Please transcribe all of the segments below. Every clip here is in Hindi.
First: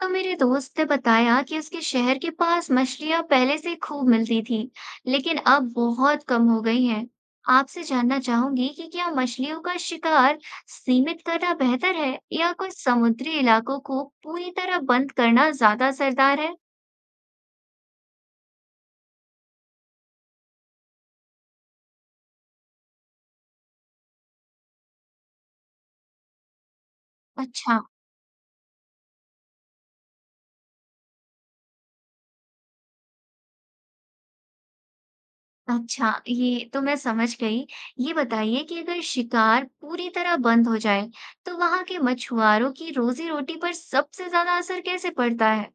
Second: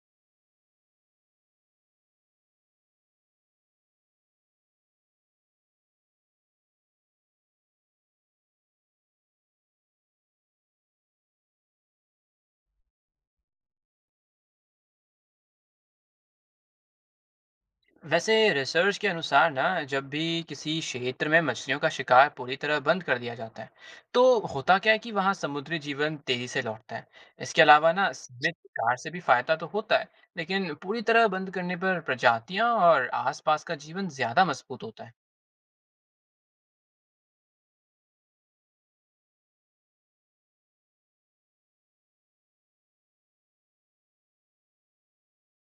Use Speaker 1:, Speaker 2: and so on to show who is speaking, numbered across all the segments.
Speaker 1: तो मेरे दोस्त ने बताया कि उसके शहर के पास मछलियां पहले से खूब मिलती थी, लेकिन अब बहुत कम हो गई हैं। आपसे जानना चाहूंगी कि क्या मछलियों का शिकार सीमित करना बेहतर है या कुछ समुद्री इलाकों को पूरी तरह बंद करना ज्यादा असरदार है?
Speaker 2: वैसे रिसर्च के अनुसार ना जब भी किसी क्षेत्र में मछलियों का शिकार पूरी तरह बंद कर दिया जाता है तो होता क्या है कि वहाँ समुद्री जीवन तेजी से लौटता है। इसके
Speaker 1: अच्छा,
Speaker 2: अलावा ना सीमित शिकार से भी फायदा तो होता है, लेकिन पूरी तरह बंद करने पर प्रजातियां और आसपास का जीवन ज्यादा मजबूत होता है।
Speaker 1: अच्छा, ये तो मैं समझ गई। ये बताइए कि अगर शिकार पूरी तरह बंद हो जाए, तो वहां के मछुआरों की रोजी रोटी पर सबसे ज्यादा असर कैसे पड़ता है?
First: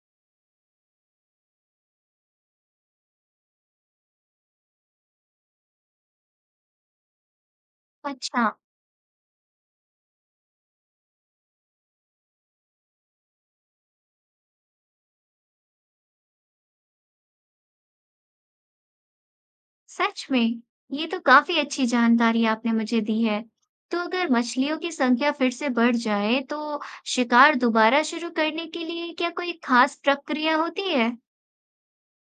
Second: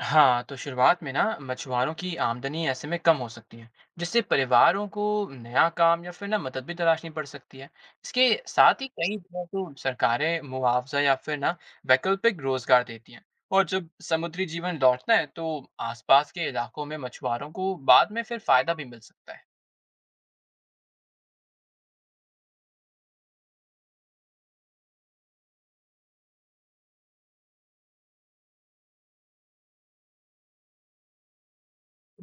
Speaker 2: हाँ, तो शुरुआत में ना मछुआरों की आमदनी ऐसे में कम हो सकती है, जिससे परिवारों को नया काम या फिर ना मदद भी तलाशनी पड़ सकती है। इसके
Speaker 1: अच्छा।
Speaker 2: साथ ही कई जगह तो सरकारें मुआवजा या फिर ना वैकल्पिक रोजगार देती हैं। और जब समुद्री जीवन लौटता है, तो आसपास के इलाकों में मछुआरों को बाद में फिर फायदा भी मिल सकता है।
Speaker 1: सच में, ये तो काफी अच्छी जानकारी आपने मुझे दी है। तो अगर मछलियों की संख्या फिर से बढ़ जाए तो शिकार दोबारा शुरू करने के लिए क्या कोई खास प्रक्रिया होती है?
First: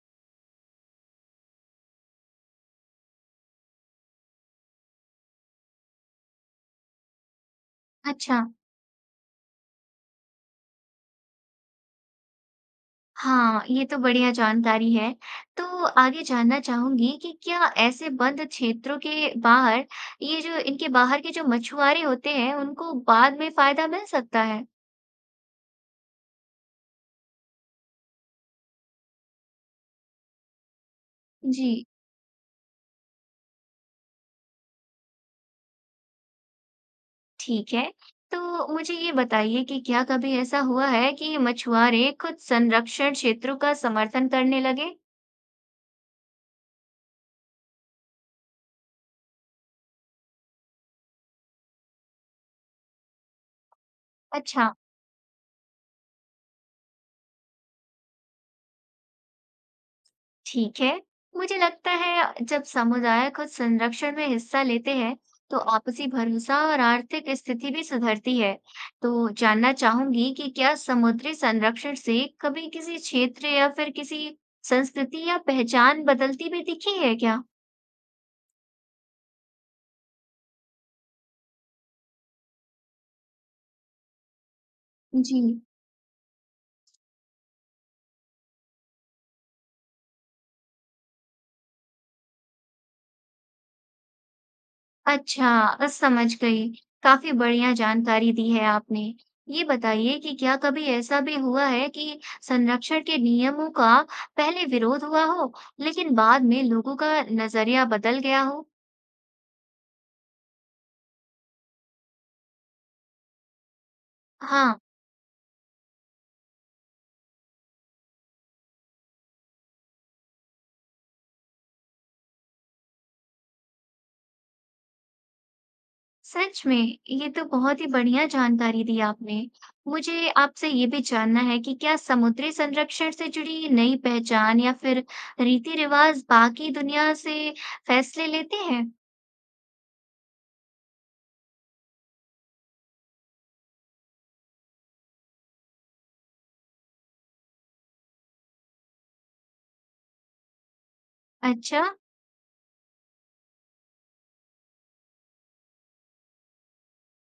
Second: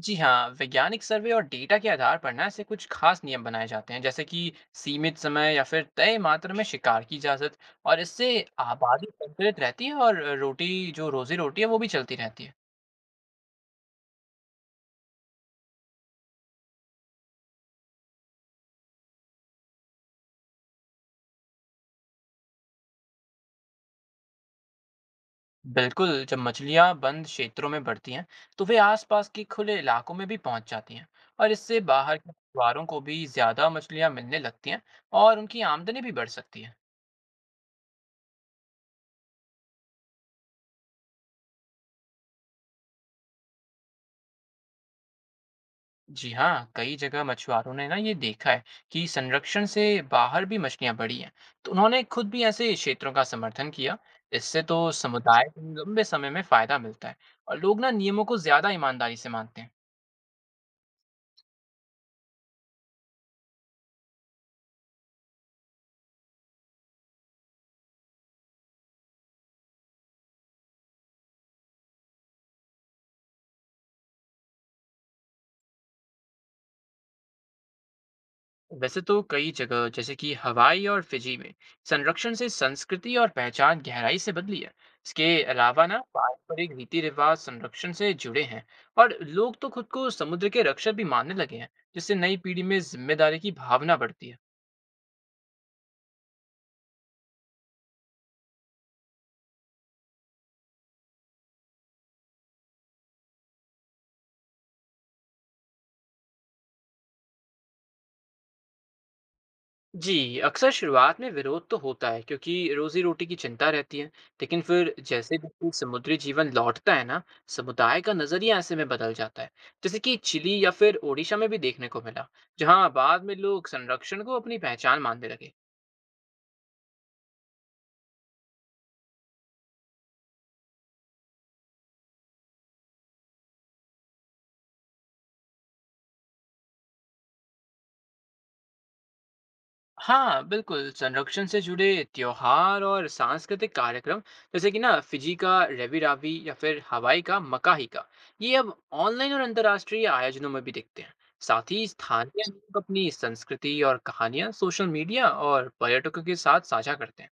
Speaker 2: जी हाँ, वैज्ञानिक सर्वे और डेटा के आधार पर ना ऐसे कुछ खास नियम बनाए जाते हैं, जैसे कि सीमित समय या फिर तय मात्रा में शिकार की इजाजत। और इससे
Speaker 1: अच्छा।
Speaker 2: आबादी संतुलित रहती है और रोटी जो रोजी रोटी है वो भी चलती रहती है।
Speaker 1: हाँ ये तो बढ़िया जानकारी है। तो आगे जानना चाहूंगी कि क्या ऐसे बंद क्षेत्रों के बाहर ये जो इनके बाहर के जो मछुआरे होते हैं उनको बाद में फायदा मिल सकता है।
Speaker 2: बिल्कुल, जब मछलियाँ बंद क्षेत्रों में बढ़ती हैं तो वे आसपास के खुले इलाकों में भी पहुंच जाती हैं, और
Speaker 1: जी।
Speaker 2: इससे बाहर के परिवारों को भी ज्यादा मछलियाँ मिलने लगती हैं। और उनकी आमदनी भी बढ़ सकती है।
Speaker 1: ठीक है। तो मुझे ये बताइए कि क्या कभी ऐसा हुआ है कि मछुआरे खुद संरक्षण क्षेत्रों का समर्थन करने लगे?
Speaker 2: जी हाँ, कई जगह मछुआरों ने ना ये देखा है कि संरक्षण से बाहर भी मछलियां बढ़ी हैं, तो उन्होंने खुद भी ऐसे क्षेत्रों का समर्थन किया। इससे
Speaker 1: अच्छा,
Speaker 2: तो समुदाय को लंबे समय में फायदा मिलता है, और लोग ना नियमों को ज्यादा ईमानदारी से मानते हैं।
Speaker 1: ठीक है। मुझे लगता है जब समुदाय खुद संरक्षण में हिस्सा लेते हैं, तो आपसी भरोसा और आर्थिक स्थिति भी सुधरती है। तो जानना चाहूंगी कि क्या समुद्री संरक्षण से कभी किसी क्षेत्र या फिर किसी संस्कृति या पहचान बदलती भी दिखी है क्या?
Speaker 2: वैसे तो कई जगह, जैसे कि हवाई और फिजी में, संरक्षण से संस्कृति और पहचान गहराई से बदली है। इसके
Speaker 1: जी।
Speaker 2: अलावा ना पारंपरिक रीति रिवाज संरक्षण से जुड़े हैं, और लोग तो खुद को समुद्र के रक्षक भी मानने लगे हैं, जिससे नई पीढ़ी में जिम्मेदारी की भावना बढ़ती है।
Speaker 1: अच्छा, समझ गई। काफ़ी बढ़िया जानकारी दी है आपने। ये बताइए कि क्या कभी ऐसा भी हुआ है कि संरक्षण के नियमों का पहले विरोध हुआ हो, लेकिन बाद में लोगों का नज़रिया बदल गया हो?
Speaker 2: जी, अक्सर शुरुआत में विरोध तो होता है क्योंकि रोज़ी-रोटी की चिंता रहती है। लेकिन
Speaker 1: हाँ,
Speaker 2: फिर जैसे बिल्कुल समुद्री जीवन लौटता है ना, समुदाय का नज़रिया ऐसे में बदल जाता है। जैसे कि चिली या फिर ओडिशा में भी देखने को मिला, जहाँ बाद में लोग संरक्षण को अपनी पहचान मानने लगे।
Speaker 1: सच में ये तो बहुत ही बढ़िया जानकारी दी आपने। मुझे आपसे ये भी जानना है कि क्या समुद्री संरक्षण से जुड़ी नई पहचान या फिर रीति-रिवाज बाकी दुनिया से फैसले लेते हैं?
Speaker 2: हाँ बिल्कुल, संरक्षण से जुड़े त्योहार और सांस्कृतिक कार्यक्रम, जैसे कि ना फिजी का रवि रावी या फिर हवाई का मकाही का, ये अब ऑनलाइन और अंतर्राष्ट्रीय आयोजनों में भी दिखते हैं। साथ
Speaker 1: अच्छा।
Speaker 2: ही स्थानीय लोग अपनी संस्कृति और कहानियां सोशल मीडिया और पर्यटकों के साथ साझा करते हैं।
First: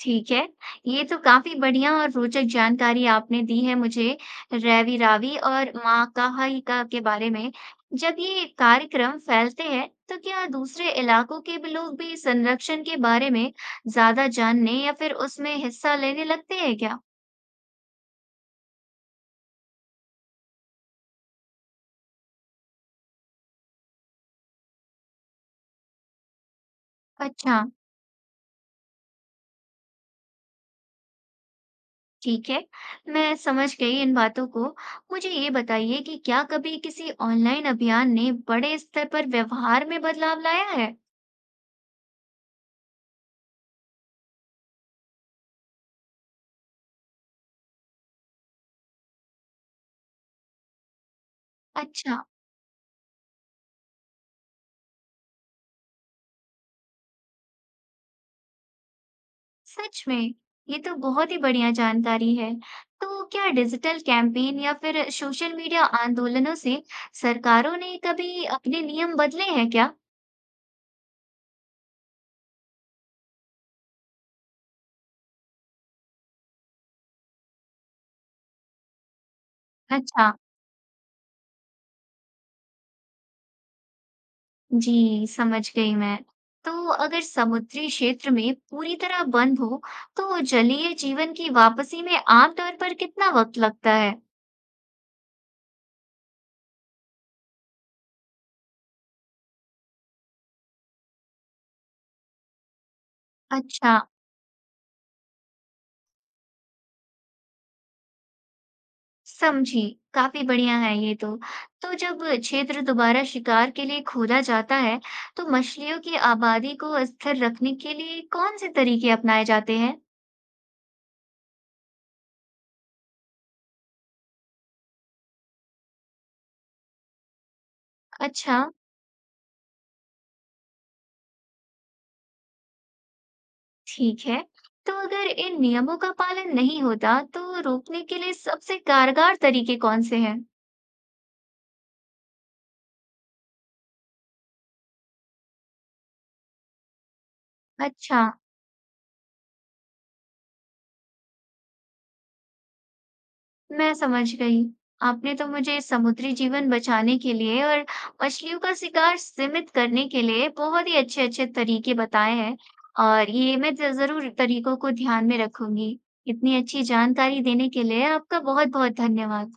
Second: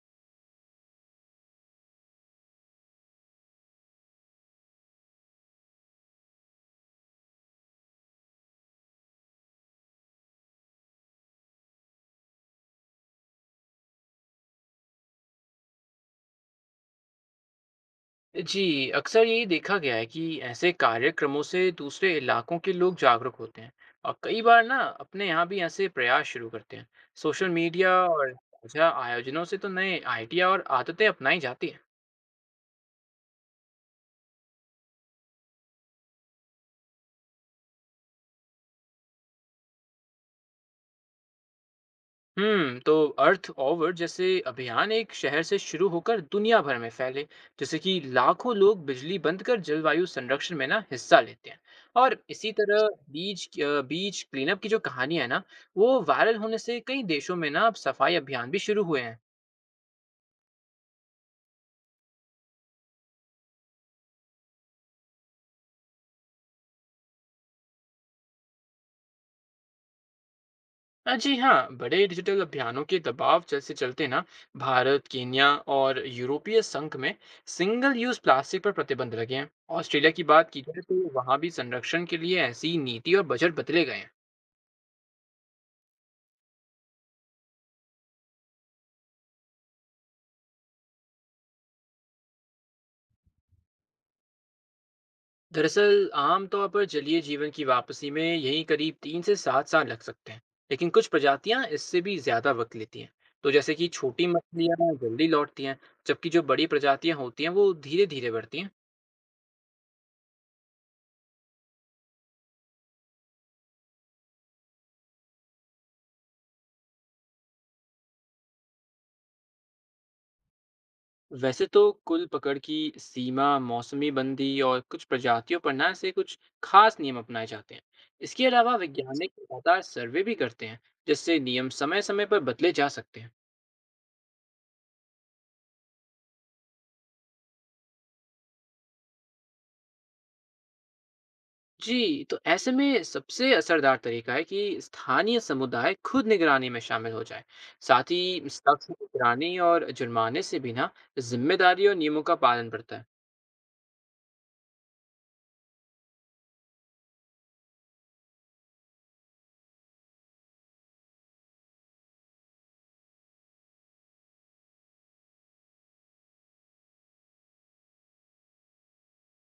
Speaker 1: ठीक है, ये तो काफ़ी बढ़िया और रोचक जानकारी आपने दी है मुझे रवि रावी और माकाहाइका के बारे में। जब ये कार्यक्रम फैलते हैं, तो क्या दूसरे इलाकों के भी लोग भी संरक्षण के बारे में ज़्यादा जानने या फिर उसमें हिस्सा लेने लगते हैं क्या?
Speaker 2: जी, अक्सर यही देखा गया है कि ऐसे कार्यक्रमों से दूसरे इलाकों के लोग जागरूक होते हैं, और कई बार ना अपने यहाँ भी ऐसे प्रयास शुरू करते हैं। सोशल
Speaker 1: अच्छा,
Speaker 2: मीडिया और साझा आयोजनों से तो नए आइडिया और आदतें अपनाई जाती हैं।
Speaker 1: ठीक है, मैं समझ गई इन बातों को। मुझे ये बताइए कि क्या कभी किसी ऑनलाइन अभियान ने बड़े स्तर पर व्यवहार में बदलाव लाया है?
Speaker 2: तो अर्थ ओवर जैसे अभियान एक शहर से शुरू होकर दुनिया भर में फैले, जैसे कि लाखों लोग बिजली बंद कर जलवायु संरक्षण में ना हिस्सा लेते हैं। और
Speaker 1: अच्छा।
Speaker 2: इसी तरह बीज क्लीनअप की जो कहानी है ना, वो वायरल होने से कई देशों में ना अब सफाई अभियान भी शुरू हुए हैं।
Speaker 1: सच में ये तो बहुत ही बढ़िया जानकारी है। तो क्या डिजिटल कैंपेन या फिर सोशल मीडिया आंदोलनों से सरकारों ने कभी अपने नियम बदले हैं क्या?
Speaker 2: हाँ जी हाँ, बड़े डिजिटल अभियानों के दबाव जैसे चलते ना भारत, केन्या और यूरोपीय संघ में सिंगल यूज प्लास्टिक पर प्रतिबंध लगे हैं। ऑस्ट्रेलिया की
Speaker 1: अच्छा,
Speaker 2: बात की जाए तो वहाँ भी संरक्षण के लिए ऐसी नीति और बजट बदले गए हैं।
Speaker 1: जी समझ गई मैं। तो अगर समुद्री क्षेत्र में पूरी तरह बंद हो, तो जलीय जीवन की वापसी में आमतौर पर कितना वक्त लगता है?
Speaker 2: दरअसल आमतौर पर जलीय जीवन की वापसी में यही करीब 3 से 7 साल लग सकते हैं, लेकिन कुछ प्रजातियां इससे भी ज्यादा वक्त लेती हैं। तो जैसे कि
Speaker 1: अच्छा।
Speaker 2: छोटी मछलियां जल्दी लौटती हैं, जबकि जो बड़ी प्रजातियां होती हैं वो धीरे धीरे बढ़ती हैं।
Speaker 1: समझी। काफ़ी बढ़िया है ये तो। तो जब क्षेत्र दोबारा शिकार के लिए खोदा जाता है, तो मछलियों की आबादी को स्थिर रखने के लिए कौन-से तरीके अपनाए जाते हैं?
Speaker 2: वैसे तो कुल पकड़ की सीमा, मौसमी बंदी और कुछ प्रजातियों पर ना ऐसे कुछ खास नियम अपनाए जाते हैं। इसके
Speaker 1: अच्छा,
Speaker 2: अलावा वैज्ञानिक लगातार सर्वे भी करते हैं, जिससे नियम समय-समय पर बदले जा सकते हैं।
Speaker 1: ठीक है। तो अगर इन नियमों का पालन नहीं होता, तो रोकने के लिए सबसे कारगर तरीके कौन-से हैं?
Speaker 2: जी, तो ऐसे में सबसे असरदार तरीका है कि स्थानीय समुदाय खुद निगरानी में शामिल हो जाए। साथ
Speaker 1: अच्छा।
Speaker 2: ही सख्त निगरानी और जुर्माने से भी ना जिम्मेदारी और नियमों का पालन बढ़ता है।
Speaker 1: मैं समझ गई। आपने तो मुझे समुद्री जीवन बचाने के लिए और मछलियों का शिकार सीमित करने के लिए बहुत ही अच्छे-अच्छे तरीके बताए हैं और ये मैं ज ज़रूर तरीकों को ध्यान में रखूँगी। इतनी अच्छी जानकारी देने के लिए आपका बहुत-बहुत धन्यवाद।